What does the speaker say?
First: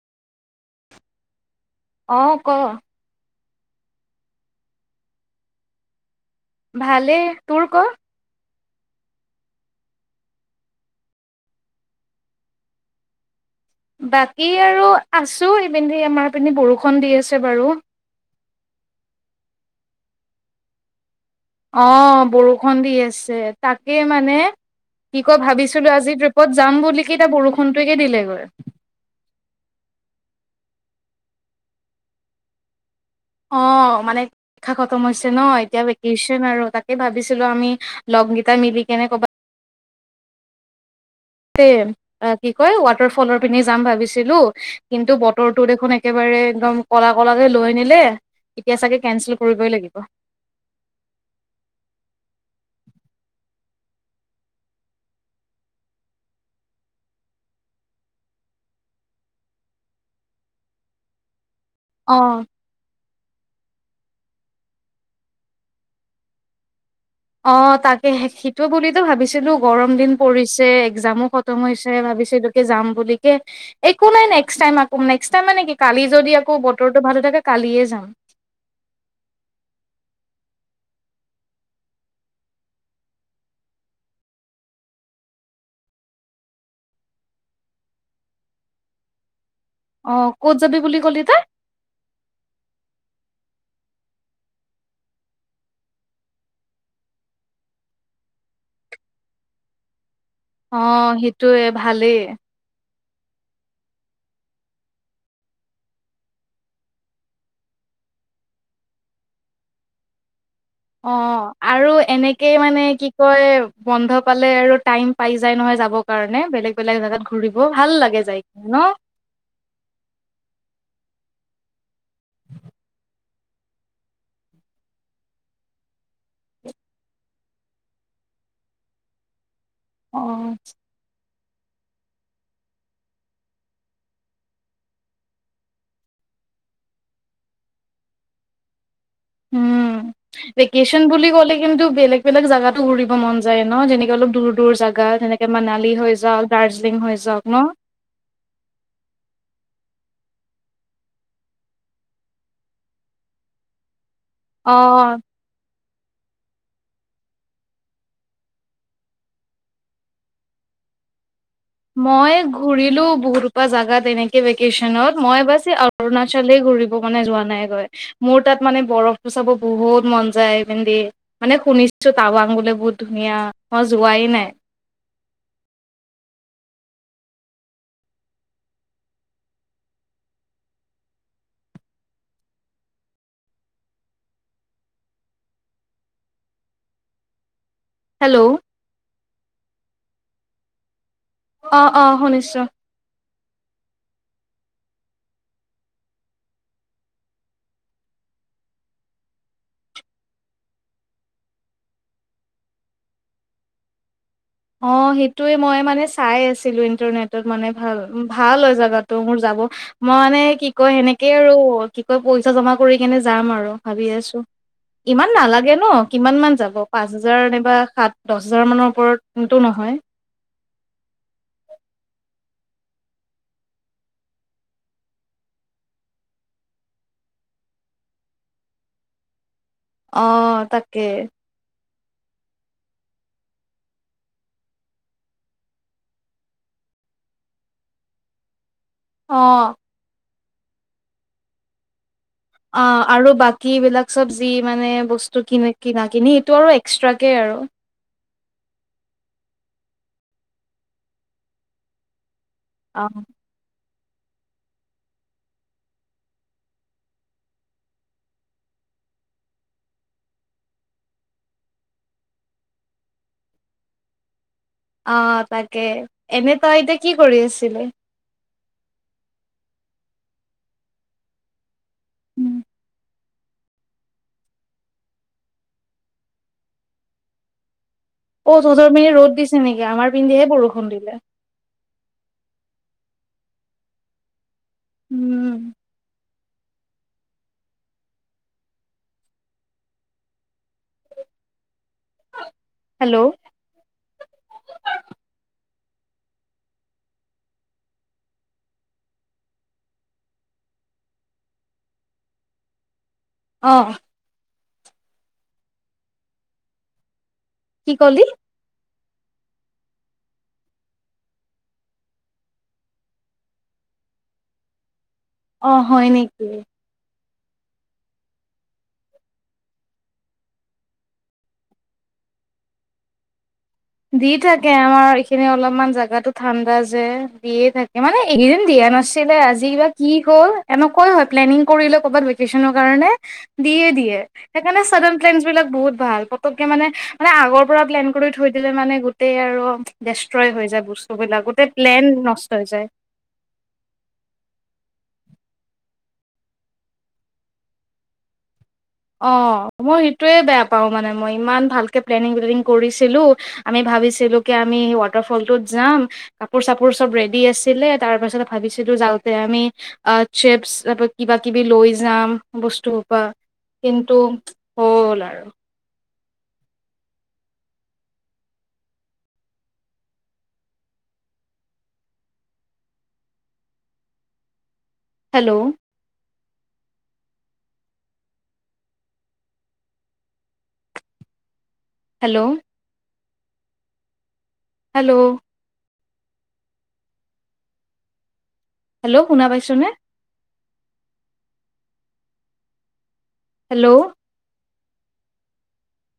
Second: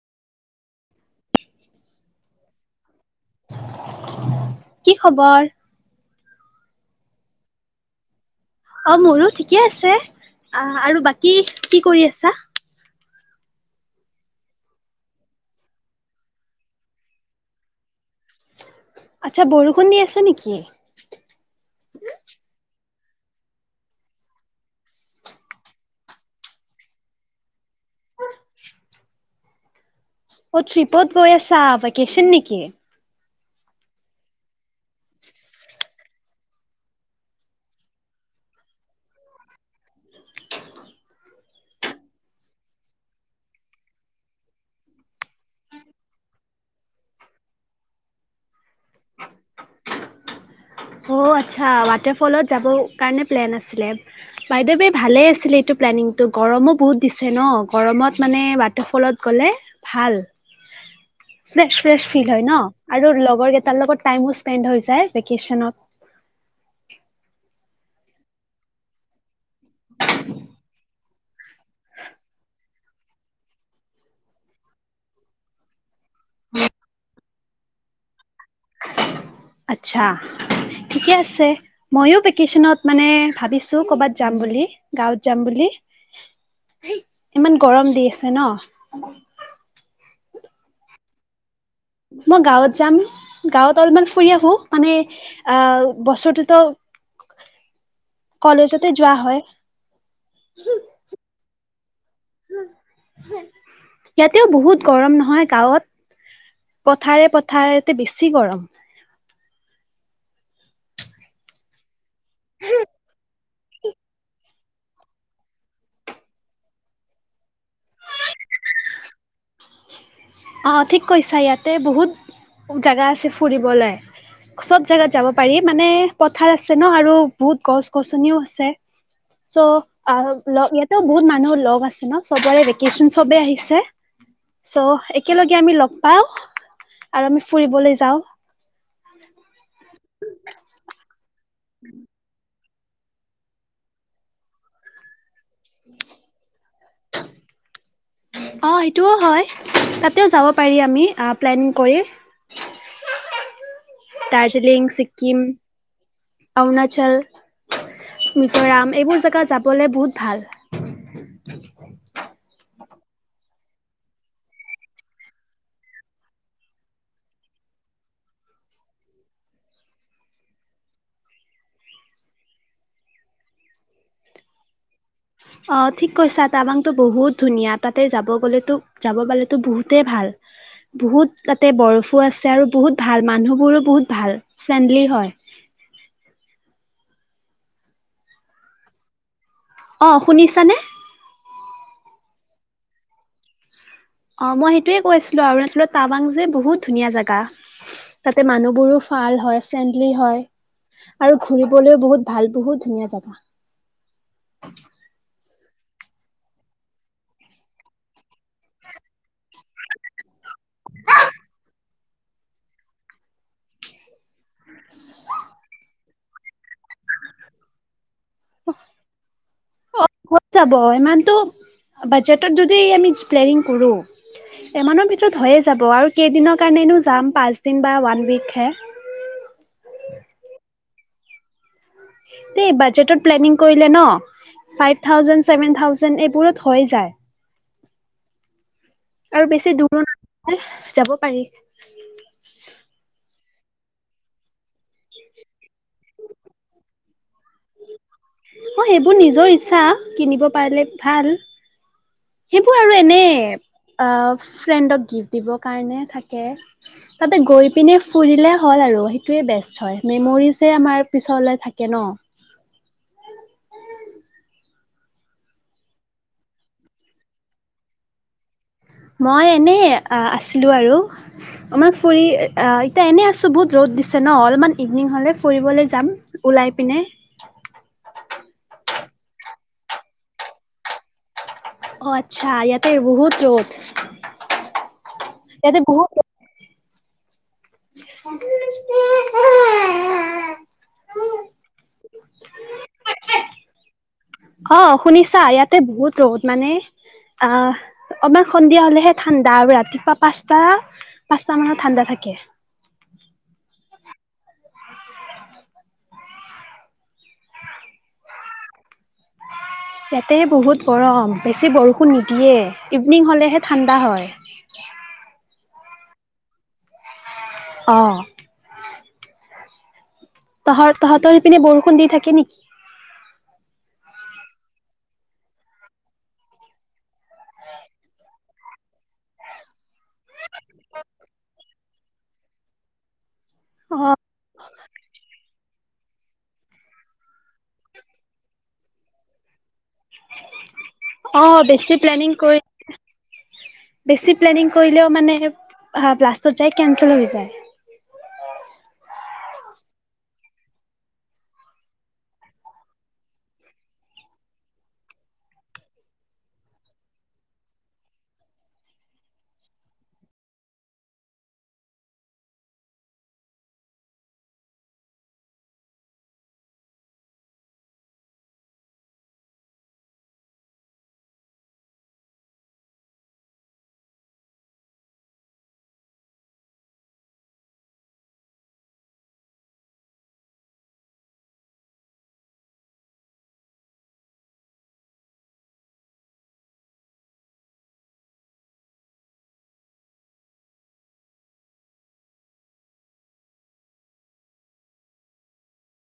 অ ক কি খবৰ? ভালে তোৰ ক। অ মোৰো ঠিকে আছে অ আৰু বাকী কি কৰি আছা? বাকী আৰু আছো এই পিন্ধি আমাৰ পিন্ধি বৰষুণ দি আছে বাৰু। আচ্ছা বৰষুণ দি আছে নেকি? অ বৰষুণ দি আছে। তাকে মানে কি কয় ভাবিছিলো আজি ট্ৰিপত যাম বুলি কিনে বৰষুণ। তুকে দিলেগৈ। অ ট্ৰিপত গৈ আছা ভেকেচন নেকি। [unintelligible] অ মানে পৰীক্ষা খতম হৈছে নহ, এতিয়া ভেকেশ্যন আৰু তাকে ভাবিছিলোঁ আমি লগকেইটা মিলি কেনে ক'বাত কি কয় ৱাটাৰফলৰ পেনে যাম ভাবিছিলোঁ কিন্তু বতৰটো দেখোন একেবাৰে একদম কলা কলাকৈ লৈ আনিলে এতিয়া চাগে কেনচেল কৰিবই লাগিব। অ' আচ্ছা ৱাটাৰফলত যাব কাৰণে প্লেন আছিলে বাইদা ৱে এই ভালেই আছিলে এইটো প্লেনিংটো গৰমো বহুত দিছে নহঁ গৰমত মানে ৱাটাৰফলত গলে ভাল। ফ্ৰেছ ফ্ৰেছ ফিল অ হয় ন আৰু লগৰ কেইটাৰ লগত টাইমো স্পেণ্ড হৈ যায় ভেকিচনত [inaudible] অ তাকে সিটো বুলিতো ভাবিছিলোঁ গৰম দিন পৰিছে একজামো খতম হৈছে ভাবিছিলোঁ কি যাম বুলি কে একো নাই নেক্সট টাইম আক নেক্সট টাইম মানে কি কালি যদি আকৌ বতৰটো ভালে থাকে কালিয়ে যাম। [inaudible] আচ্ছা ঠিকে আছে মইও ভেকেশনত মানে ভাবিছোঁ কৰ'বাত যাম বুলি গাঁৱত যাম বুলি ইমান গৰম দি আছে নহ। অ ক'ত যাবি বুলি কলি তই? মই গাঁৱত যাম গাঁৱত অলপমান ফুৰি আহোঁ মানে আহ বছৰটোত কলেজতে যোৱা হয়। অ সেইটোয়ে ভালে। ইয়াতেও বহুত গৰম নহয় গাঁৱত পথাৰে পথাৰেতে বেছি গৰম। অহ আৰু এনেকেই মানে কি কয়। বন্ধ পালে আৰু টাইম পাই যায় নহয় যাব। কাৰণে বেলেগ বেলেগ জেগাত ঘূৰিব ভাল লাগে যাই কিনে নহ। অ ঠিক কৈছা ইয়াতে বহুত জাগা আছে। ফুৰিবলৈ চব জেগাত যাব পাৰি মানে পথাৰ আছে নহ আৰু বহুত গছ গছনিও আছে। চ' অ ইয়াতে বহুত মা এনেও লগ আছে নহ, চবৰে ভেকেশন চবে আহিছে, চ একেলগে আমি লগ পাওঁ আৰু আমি ফুৰিবলৈ যাওঁ- উম ভেকেচন বুলি ক'লে কিন্তু বেলেগ বেলেগ জাগাত ঘুৰিব মন যায় নহ যেনেক অলপ দূৰ দূৰ জাগাত সেনেকে এ মানালী হৈ যাওঁক দাৰ্জিলিং হৈ যাওঁক নহ এতিয়াও যাব পাৰি আমি, আ প্লেন কৰি অ দাৰ্জিলিং ছিকিম অৰুণাচল মিজোৰাম এইবোৰ জেগা যাবলৈ বহুত ভাল। মই ঘূৰিলোঁ বহুত হোপা জাগাত এনেকে ভেকেশ্যনত মই বাছ অৰুণাচলে ঘূৰিব মানে যোৱা নাই। গৈ মোৰ তাত মানে বৰফটো চাব বহুত মন যায়। পিন্ধি মানে শুনিছো টাৱাং বোলে বহুত ধুনীয়া মই যোৱাই নাই। অ ঠিক কৈছা তাৱাংতো বহুত ধুনীয়া। তাতে যাব গলেতো যাব পালেতো বহুতেই ভাল। বহুত তাতে বৰফো আছে আৰু বহুত ভাল মানুহবোৰো বহুত ভাল ফ্ৰেণ্ডলি হয়। হেল্ল'। অ শুনিছানে? অহ অহ শুনিছোঁ। অ মই সেইটোয়ে কৈছিলোঁ অৰুণাচলৰ টাৱাং যে বহুত ধুনীয়া জাগা। তাতে মানুহবোৰো ভাল হয়। ফেণ্ডলি হয় আৰু ঘুৰিবলৈও বহুত ভাল বহুত ধুনীয়া জাগা। অ সেইটো। এটোৱে মই মানে চাই আছিলোঁ ইণ্টাৰনেটত মানে ভাল ভাল হয়। জাগাটো মোৰ যাব মই মানে কি কয় সেনেকে আৰু কি কয় পইচা জমা কৰি। কিনে যাম আৰু ভাবি আছোঁ। ইমান নালাগে ন কিমান মান যাব পাঁচ হাজাৰ নাইবা সাঁত দহ হেজাৰমানৰ ওপৰত সোনটো নহয়। অ হৈ যাব ইমানটো বাজেটত যদি আমি প্লেনিং কৰোঁ। ইমানৰ ভিতৰত হয়ে যাব আৰু কেইদিনৰ কাৰণেনো যাম পাঁচ দিন বা ওৱান উইকহে। কে বাজেটত প্লেনিং কৰিলে ন, ফাইভ থাউজেণ্ড চেভেন থাউজেণ্ড এইবোৰত হয় এ যায়। আৰু বেছি অ'। দূৰ,, যাব পাৰি। কি বিলাক চব্জি। মানে বস্তু ক কিনা কিনি সেইটো আৰু এক্সট্ৰাকে আৰু অ সেইবোৰ নিজৰ ইচ্ছা কিনিব পাৰিলে ভাল। সেইবোৰ আৰু এনে অ', আহ ফ্ৰেণ্ডক গিফ্ট দিবৰ কাৰণে থাকে তাতে গৈ পিনে ফুৰিলে হ'ল আৰু সেইটোৱে বেষ্ট হয় মেমৰিজে আমাৰ পিছলে থাকে ন। উ [unintelligible] অ তাকে এনে তই এতিয়া কি কৰি আছিলি। মই এনেই আছিলোঁ আৰু। আমাৰ ফুৰি আহ এতিয়া এনে আছোঁ। বহুত ৰ'দ দিছে ন অলপমান ইভনিং হলে ফুৰিবলৈ যাম, ওলাই পিনে। অ তঁহতৰ সেই পিনে ৰ'দ দিছে নেকি আমাৰ পিনেহে বৰষুণ দিছে। অ আচ্ছা ইয়াতে বহুত ৰ'দ। উম ইয়াতে বহুত [unintelligible] হেল্ল' অ শুনিছা ইয়াতে বহুত ৰদ মানে আহ অকমান সন্ধিয়া হলেহে ঠাণ্ডা আৰু ৰাতিপুৱা পাঁচটা, পাঁচটা মানত ঠাণ্ডা থাকে। অঁ কি কলি? ইয়াতে বহুত গৰম বেছি বৰষুণ নিদিয়ে ইভিনিং হলেহে ঠাণ্ডা হয়। অ হয় নেকি? অ তহঁত তহতৰ সেইপিনে বৰষুণ দি থাকে নেকি? দি থাকে অ, আমাৰ এইখিনি অলপমান জেগাতো ঠাণ্ডা যে দিয়ে থাকে মানে এইকেইদিন দিয়া নাছিলে আজি কিবাক কি হ'ল এনেকুৱাই হয় প্লেনিং কৰিলোঁ। কবাত ভেকেচনৰ কাৰণে দিয়ে দিয়ে অ', সেইকাৰণে ছাডেন ট্ৰেণ্ছ বিলাক বহুত। ভাল পতককে মানে, মানে আগৰ পৰা প্লেন কৰি থৈ। থাকিলে মানে গোটেই আৰু ডেষ্ট্ৰয় হৈ যায় বস্তুবিলাক অ', গোতেই বেছি প্লেন প্লেনিং নষ্ট কৰি হৈ যায়। বেছি প্লেনিং কৰিলেও মানে লাষ্টত যায় কেনচেল হৈ যায়। অ মই সেইটোৱে বেয়া পাওঁ মানে মই ইমান ভালকে প্লেনিং প্লেনিং কৰিছিলোঁ, আমি ভাবিছিলো কি আমি ৱাটাৰ ফলটোত যাম কাপোৰ চাপোৰ চব ৰেডি আছিলে তাৰ পাছত ভাবিছিলো যাওঁতে আমি চেপছ ত কিবা কিবি লৈ যাম বস্তু হোপা। কিন্তু হ'ল আৰু। Hello hello hello. হেল্ল'। শুনা পাইছোনে? হেল্ল'।